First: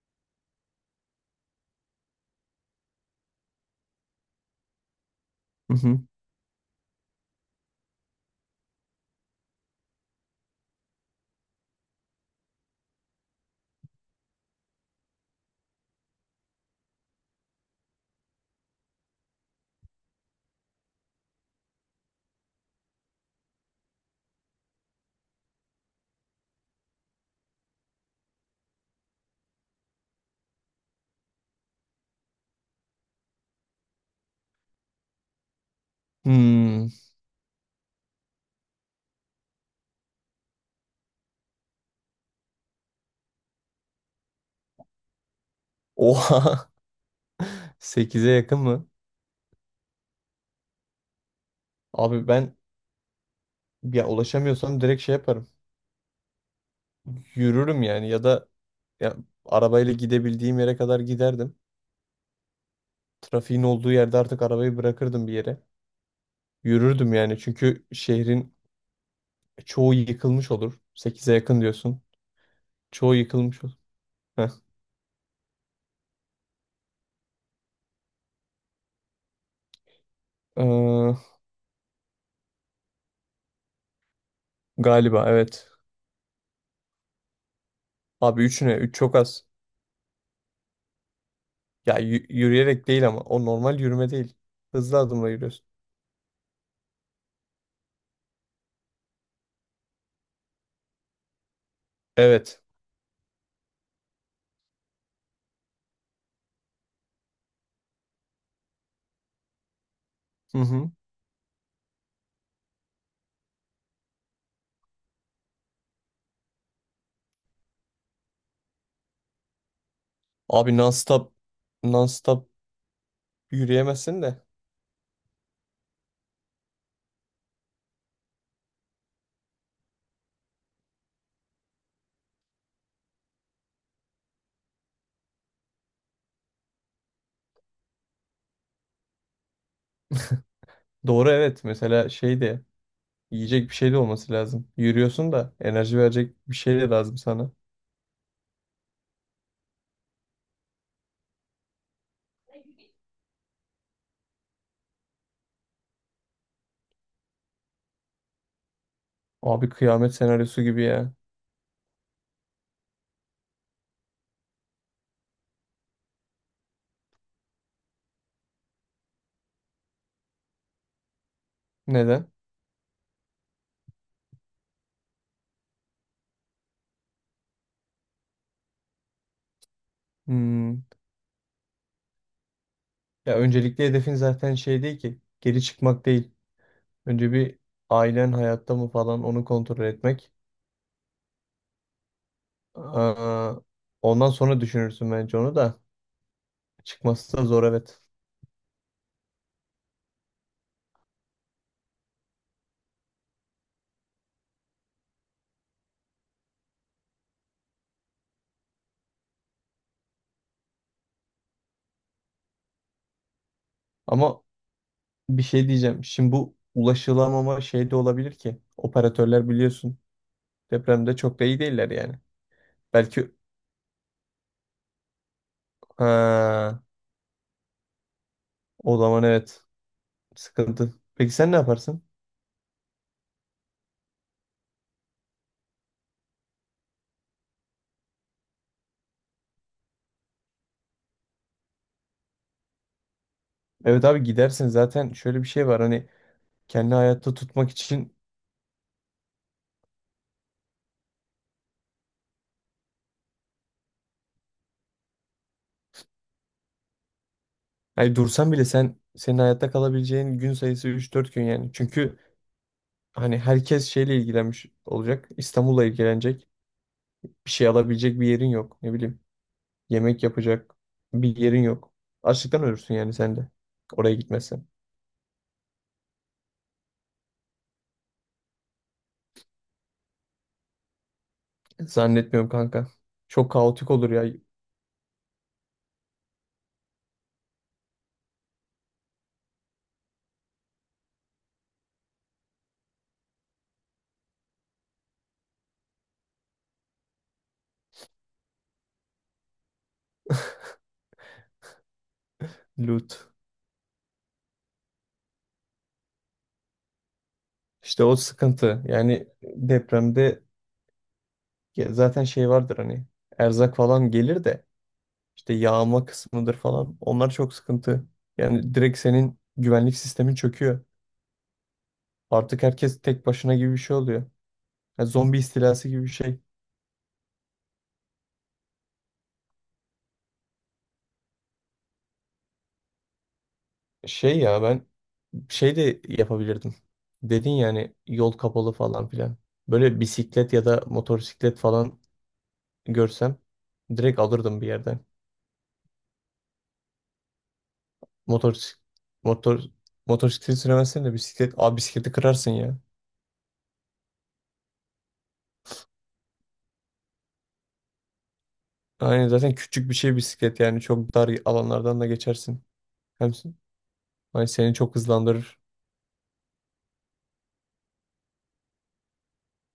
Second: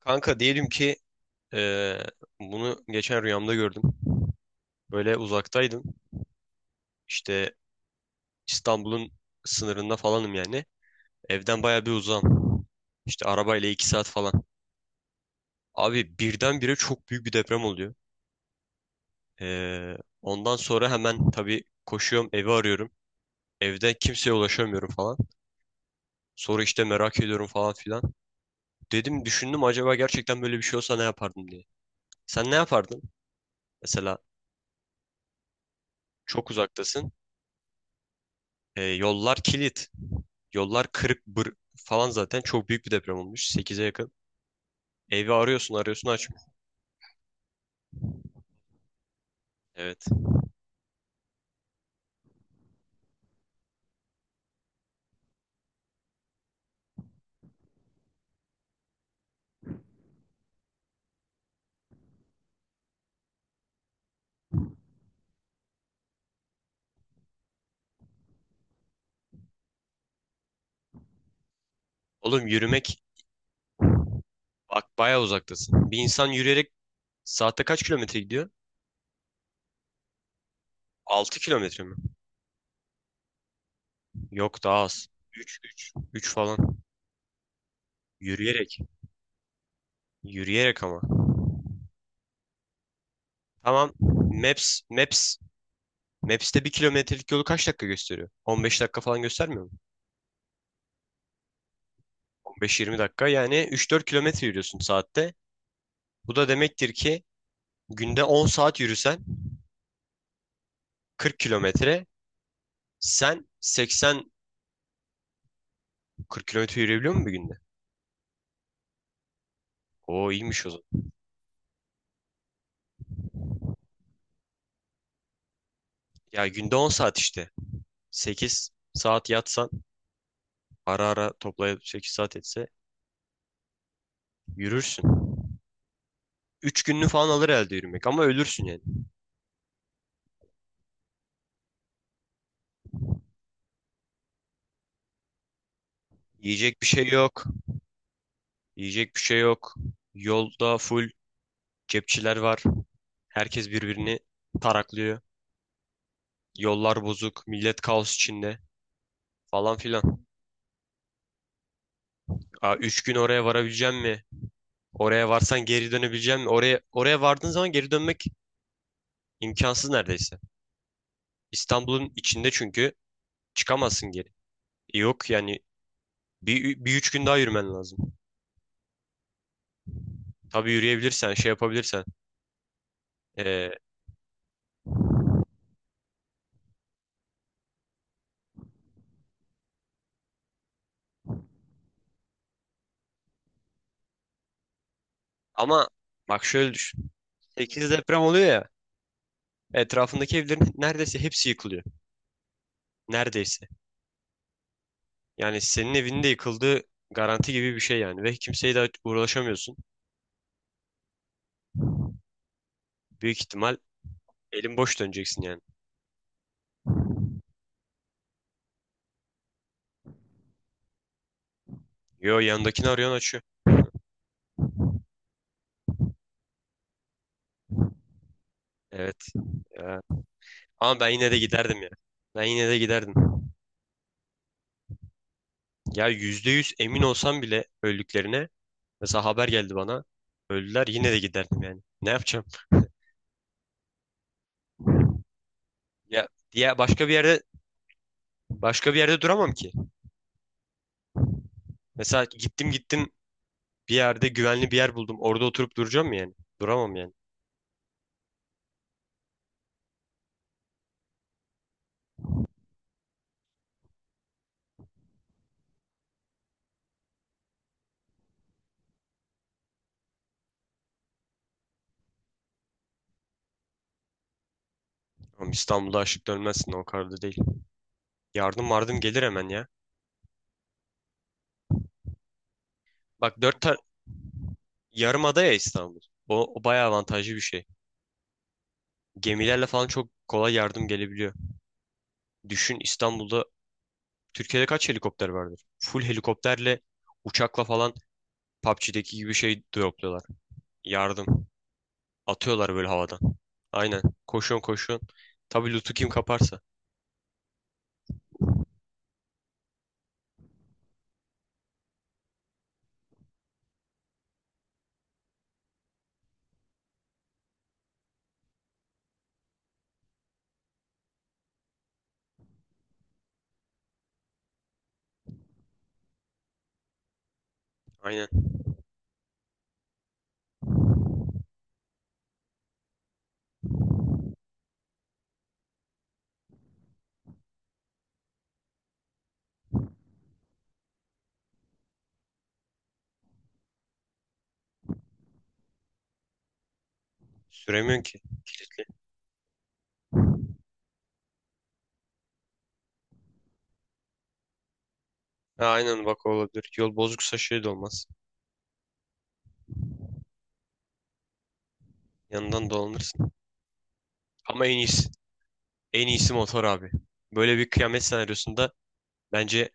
Kanka diyelim ki eee, bunu geçen rüyamda gördüm. Böyle Hı uzaktaydım. hı. İşte İstanbul'un sınırında falanım yani. Evden baya bir uzağım. İşte arabayla 2 saat falan. Abi birdenbire çok büyük bir deprem oluyor. Ondan sonra hemen tabii koşuyorum, evi arıyorum. Evde kimseye ulaşamıyorum falan. Sonra işte merak ediyorum falan filan. Dedim, düşündüm, acaba gerçekten böyle bir şey olsa ne yapardım diye. Sen ne yapardın? Mesela çok Hmm. uzaktasın. Yollar kilit. Yollar kırık bır falan, zaten çok büyük bir deprem olmuş, sekize yakın. Evi arıyorsun arıyorsun, açmıyor. Oha. Sekize yakın mı? Evet. Abi ben ya ulaşamıyorsam direkt şey yaparım. Yürürüm yani ya da ya arabayla gidebildiğim yere kadar giderdim. Trafiğin olduğu yerde artık arabayı bırakırdım bir yere. Yürürdüm yani çünkü şehrin çoğu yıkılmış olur. Sekize yakın diyorsun. Oğlum yürümek, Çoğu yıkılmış olur. Heh. bak bayağı uzaktasın. Bir insan yürüyerek saatte kaç kilometre gidiyor? Ee, 6 kilometre mi? Yok, daha az. Galiba Üç, evet. üç, 3 falan. Abi 3 ne? Yürüyerek. Üç çok az. Yürüyerek ama. Ya yürüyerek değil ama o normal Tamam. yürüme değil. Maps Hızlı adımla Maps yürüyorsun. Maps'te 1 kilometrelik yolu kaç dakika gösteriyor? 15 dakika falan göstermiyor mu? on Evet. beş yirmi dakika yani 3-4 kilometre yürüyorsun saatte. Bu da demektir ki günde 10 saat yürüsen Hı hı. 40 kilometre. Sen 80-40 kilometre yürüyebiliyor musun bir günde? Oo, iyiymiş o Abi zaman. non-stop yürüyemezsin de. Ya günde 10 saat işte. 8 saat yatsan, ara ara toplayıp 8 saat etse, yürürsün. 3 gününü falan alır elde yürümek, ama ölürsün yani. Doğru evet, mesela şey de yiyecek bir şey de olması lazım. Yürüyorsun da enerji verecek bir şey Yiyecek bir de şey lazım yok. sana. Yiyecek bir şey yok. Yolda full cepçiler var. Herkes birbirini taraklıyor. Yollar bozuk. Millet kaos içinde, Abi falan kıyamet filan. senaryosu gibi ya. Aa, 3 gün oraya varabileceğim mi? Oraya varsan geri dönebileceğim mi? Oraya, oraya vardığın zaman geri dönmek imkansız neredeyse. İstanbul'un Neden? içinde çünkü, çıkamazsın geri. E, yok yani, bir 3 gün daha yürümen lazım. Tabii Hmm. yürüyebilirsen, şey yapabilirsen. Ya Ee, öncelikli hedefin zaten şey değil ki. Geri çıkmak değil. Önce bir ailen hayatta mı falan onu kontrol etmek. Aa, ondan sonra düşünürsün bence onu da. Ama bak, şöyle düşün. Çıkması da zor Sekiz evet. deprem oluyor ya, etrafındaki evlerin neredeyse hepsi yıkılıyor. Neredeyse. Yani senin evinin de yıkıldığı garanti gibi bir şey yani. Ve kimseye de uğraşamıyorsun. Büyük ihtimal Ama elin boş döneceksin bir yani. şey diyeceğim. Şimdi bu ulaşılamama şey de olabilir ki. Operatörler biliyorsun depremde çok da iyi değiller yani. Yo, yanındakini arıyorsun, Belki açıyor. ha, o zaman Evet. evet Ya. sıkıntı. Ama ben yine Peki de sen ne giderdim ya. yaparsın? Ben yine de giderdim. Ya %100 emin olsam bile öldüklerine. Mesela haber geldi bana. Öldüler, yine de giderdim yani. Ne yapacağım? Evet abi gidersin, zaten şöyle bir şey var hani, Ya diye kendi başka bir hayatta yerde, tutmak için. başka bir yerde duramam ki. Mesela gittim gittim, bir yerde güvenli bir yer buldum. Orada oturup duracağım mı yani? Duramam yani. Hani dursan bile sen senin hayatta kalabileceğin gün sayısı 3-4 gün yani. Çünkü hani herkes şeyle ilgilenmiş olacak. İstanbul'la ilgilenecek. Bir şey alabilecek bir yerin yok. Ne bileyim. Yemek yapacak bir yerin yok. Açlıktan ölürsün yani sen de. Oraya gitmezsen. Ama İstanbul'da açlık dönmezsin, o kadar da değil. Yardım vardım gelir hemen ya. Zannetmiyorum kanka. Bak Çok dört tar kaotik olur ya. Yarım ada ya İstanbul. O, o bayağı avantajlı bir şey. Gemilerle falan çok kolay yardım gelebiliyor. Düşün, İstanbul'da, Türkiye'de kaç helikopter vardır? Full helikopterle, uçakla falan PUBG'deki gibi şey dropluyorlar. Yardım. Atıyorlar böyle havadan. Loot. Aynen. Koşuyorsun koşuyorsun. Tabii lootu kim kaparsa. İşte o sıkıntı. Yani depremde ya zaten şey vardır hani. Erzak falan gelir de işte yağma kısmıdır falan. Onlar çok sıkıntı. Yani direkt senin güvenlik sistemin çöküyor. Artık herkes tek başına gibi bir şey oluyor. Ya zombi istilası gibi bir şey. Aynen. Şey ya ben şey de yapabilirdim. Dedin yani yol kapalı falan filan. Böyle bisiklet ya da motosiklet falan görsem direkt alırdım bir yerden. Süremiyorsun ki. Motor Kilitli. motor motosiklet süremezsen de bisiklet. Abi bisikleti kırarsın ya. Ha, aynen, bak o olabilir. Yol bozuksa şey de olmaz. Aynen, zaten küçük bir şey bisiklet yani çok dar alanlardan da geçersin. Yanından dolanırsın. Hem, ay Ama seni en çok iyisi. hızlandırır. En iyisi motor abi. Böyle bir kıyamet senaryosunda bence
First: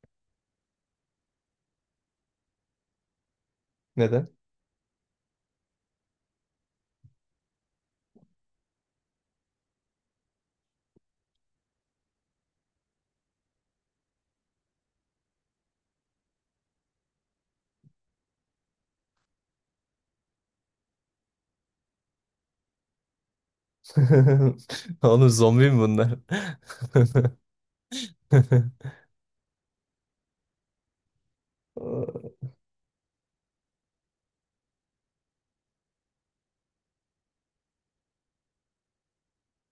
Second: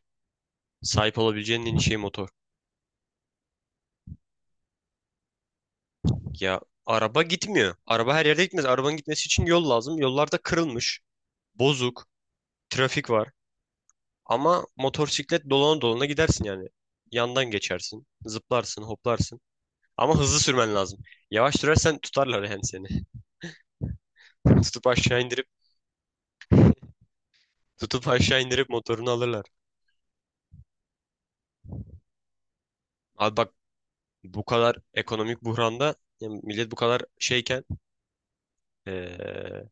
sahip olabileceğin en iyi şey motor. Neden? Ya araba gitmiyor. Araba her yerde gitmez. Arabanın gitmesi için yol lazım. Yollarda kırılmış, bozuk, trafik var. Ama motosiklet dolana dolana gidersin yani. Yandan geçersin, zıplarsın, hoplarsın. Ama hızlı sürmen lazım. Yavaş sürersen tutarlar yani seni. Tutup aşağı Oğlum indirip, zombi mi bunlar? tutup aşağı indirip motorunu alırlar. Abi bak, bu kadar ekonomik buhranda, yani millet bu kadar şeyken, eee,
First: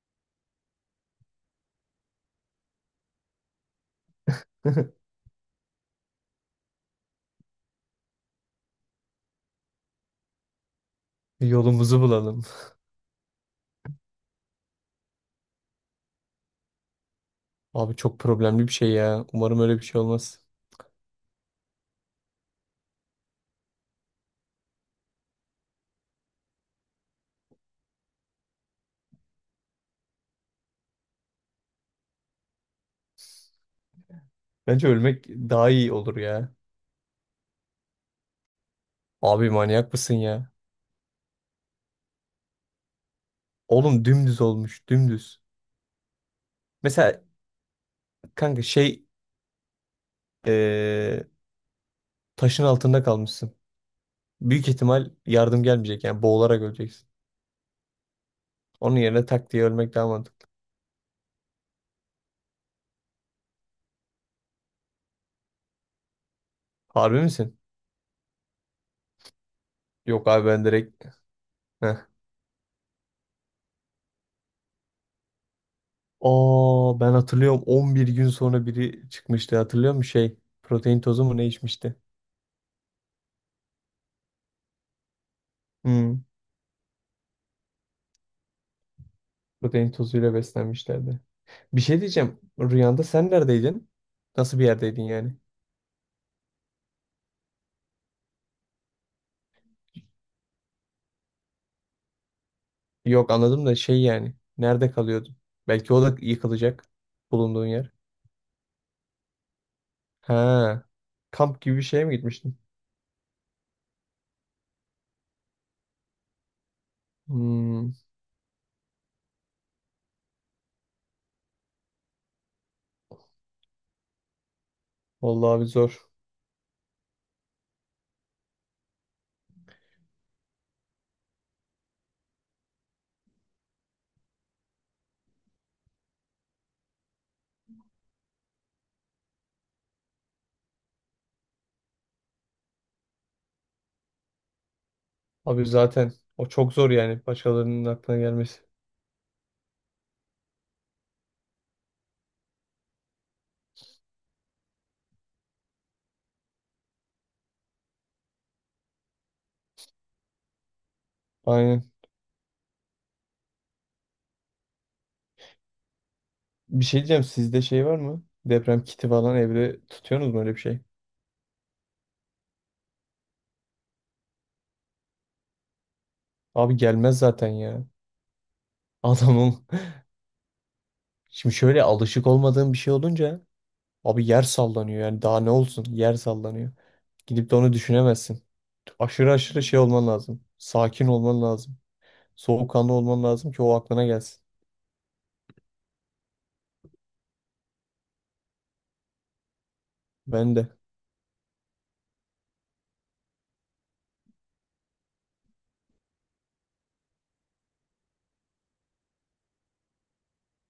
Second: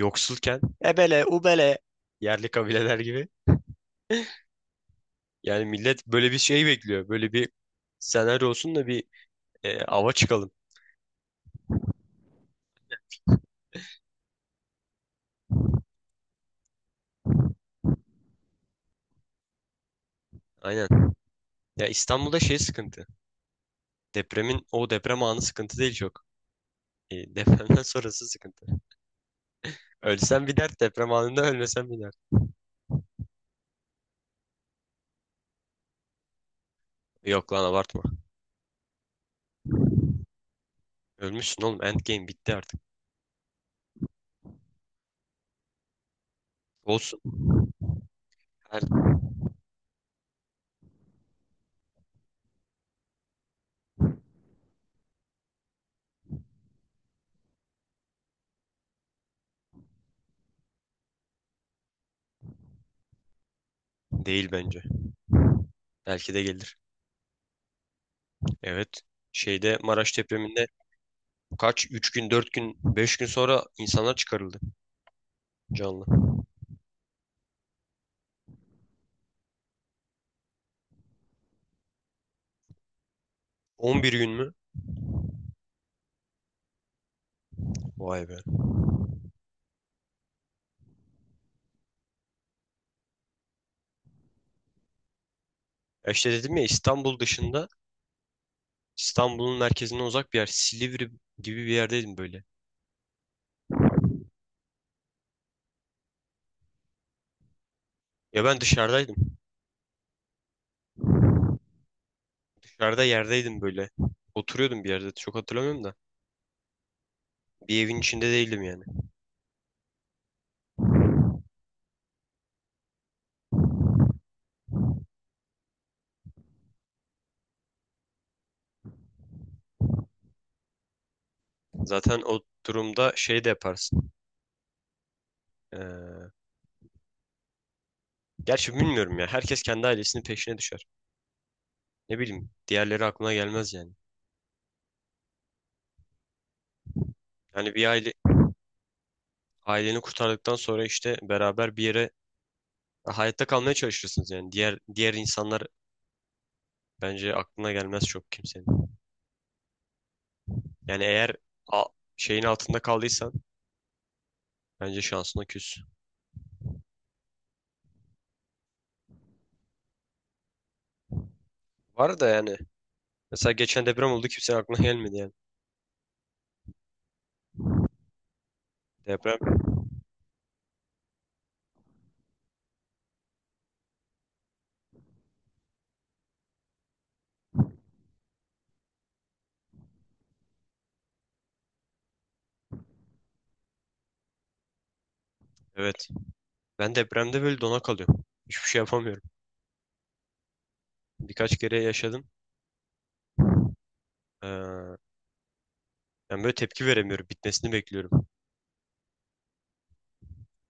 yoksulken, ebele, ubele, yerli kabileler gibi. Yani millet böyle bir şey bekliyor. Böyle bir senaryo olsun da bir, ava çıkalım. Yolumuzu bulalım. Abi çok problemli bir şey ya. Umarım öyle bir şey olmaz. Aynen. Ya İstanbul'da şey sıkıntı. Depremin o deprem anı sıkıntı değil çok. E, depremden sonrası sıkıntı. Ölsen bir dert, deprem anında ölmesen bir dert. Bence ölmek daha iyi olur ya. Yok lan, abartma. Abi manyak mısın ya? Ölmüşsün oğlum. Endgame bitti artık. Oğlum dümdüz olmuş, dümdüz. Olsun. Mesela kanka şey, Her Ee, taşın altında kalmışsın. Büyük ihtimal yardım gelmeyecek yani boğularak öleceksin. Onun yerine tak diye ölmek daha mantıklı. değil bence. Belki de gelir. Harbi misin? Evet. Şeyde, Maraş Yok abi ben depreminde direkt... kaç? Heh. 3 gün, 4 gün, 5 gün sonra insanlar çıkarıldı canlı. Aa ben hatırlıyorum 11 gün sonra biri çıkmıştı, hatırlıyor musun şey? Protein tozu mu ne içmişti? 11 gün mü? Hmm. Vay be. Protein tozuyla beslenmişlerdi. Bir şey diyeceğim. Rüyanda sen neredeydin? Nasıl bir yerdeydin yani? E İşte dedim ya, İstanbul dışında, İstanbul'un merkezine uzak bir yer. Silivri gibi bir yerdeydim böyle. Yok anladım da şey yani. Nerede kalıyordun? Belki o da yıkılacak, bulunduğun yer. Ya ben dışarıdaydım. Ha, kamp gibi bir şeye mi gitmiştin? Dışarıda yerdeydim böyle. Oturuyordum bir yerde. Çok hatırlamıyorum da. Bir Hmm, evin içinde değildim yani. vallahi abi zor. Zaten o durumda şey de yaparsın. Ee, Gerçi bilmiyorum ya. Herkes kendi ailesinin peşine düşer. Ne bileyim. Diğerleri aklına gelmez yani. Abi zaten o çok zor yani Yani başkalarının bir aile, aklına gelmesi. aileni kurtardıktan sonra işte beraber bir yere hayatta kalmaya çalışırsınız yani. Diğer insanlar bence aklına gelmez çok kimsenin. Yani eğer a- Aynen. şeyin altında kaldıysan, bence şansına küs. Bir şey diyeceğim, sizde şey var mı? Deprem kiti falan evde tutuyorsunuz mu öyle bir şey? Var da yani. Mesela geçen deprem oldu, kimsenin aklına gelmedi yani. Abi gelmez zaten ya. Deprem. Adamım. Şimdi şöyle alışık olmadığım bir şey olunca, abi yer sallanıyor yani daha ne olsun, yer sallanıyor. Gidip de onu düşünemezsin. Aşırı aşırı şey olman lazım. Sakin olman lazım. Soğukkanlı olman lazım ki o aklına gelsin. Evet. Ben depremde böyle dona kalıyorum. Hiçbir şey yapamıyorum. Ben de. Birkaç kere yaşadım. Yani böyle tepki veremiyorum. Bitmesini bekliyorum.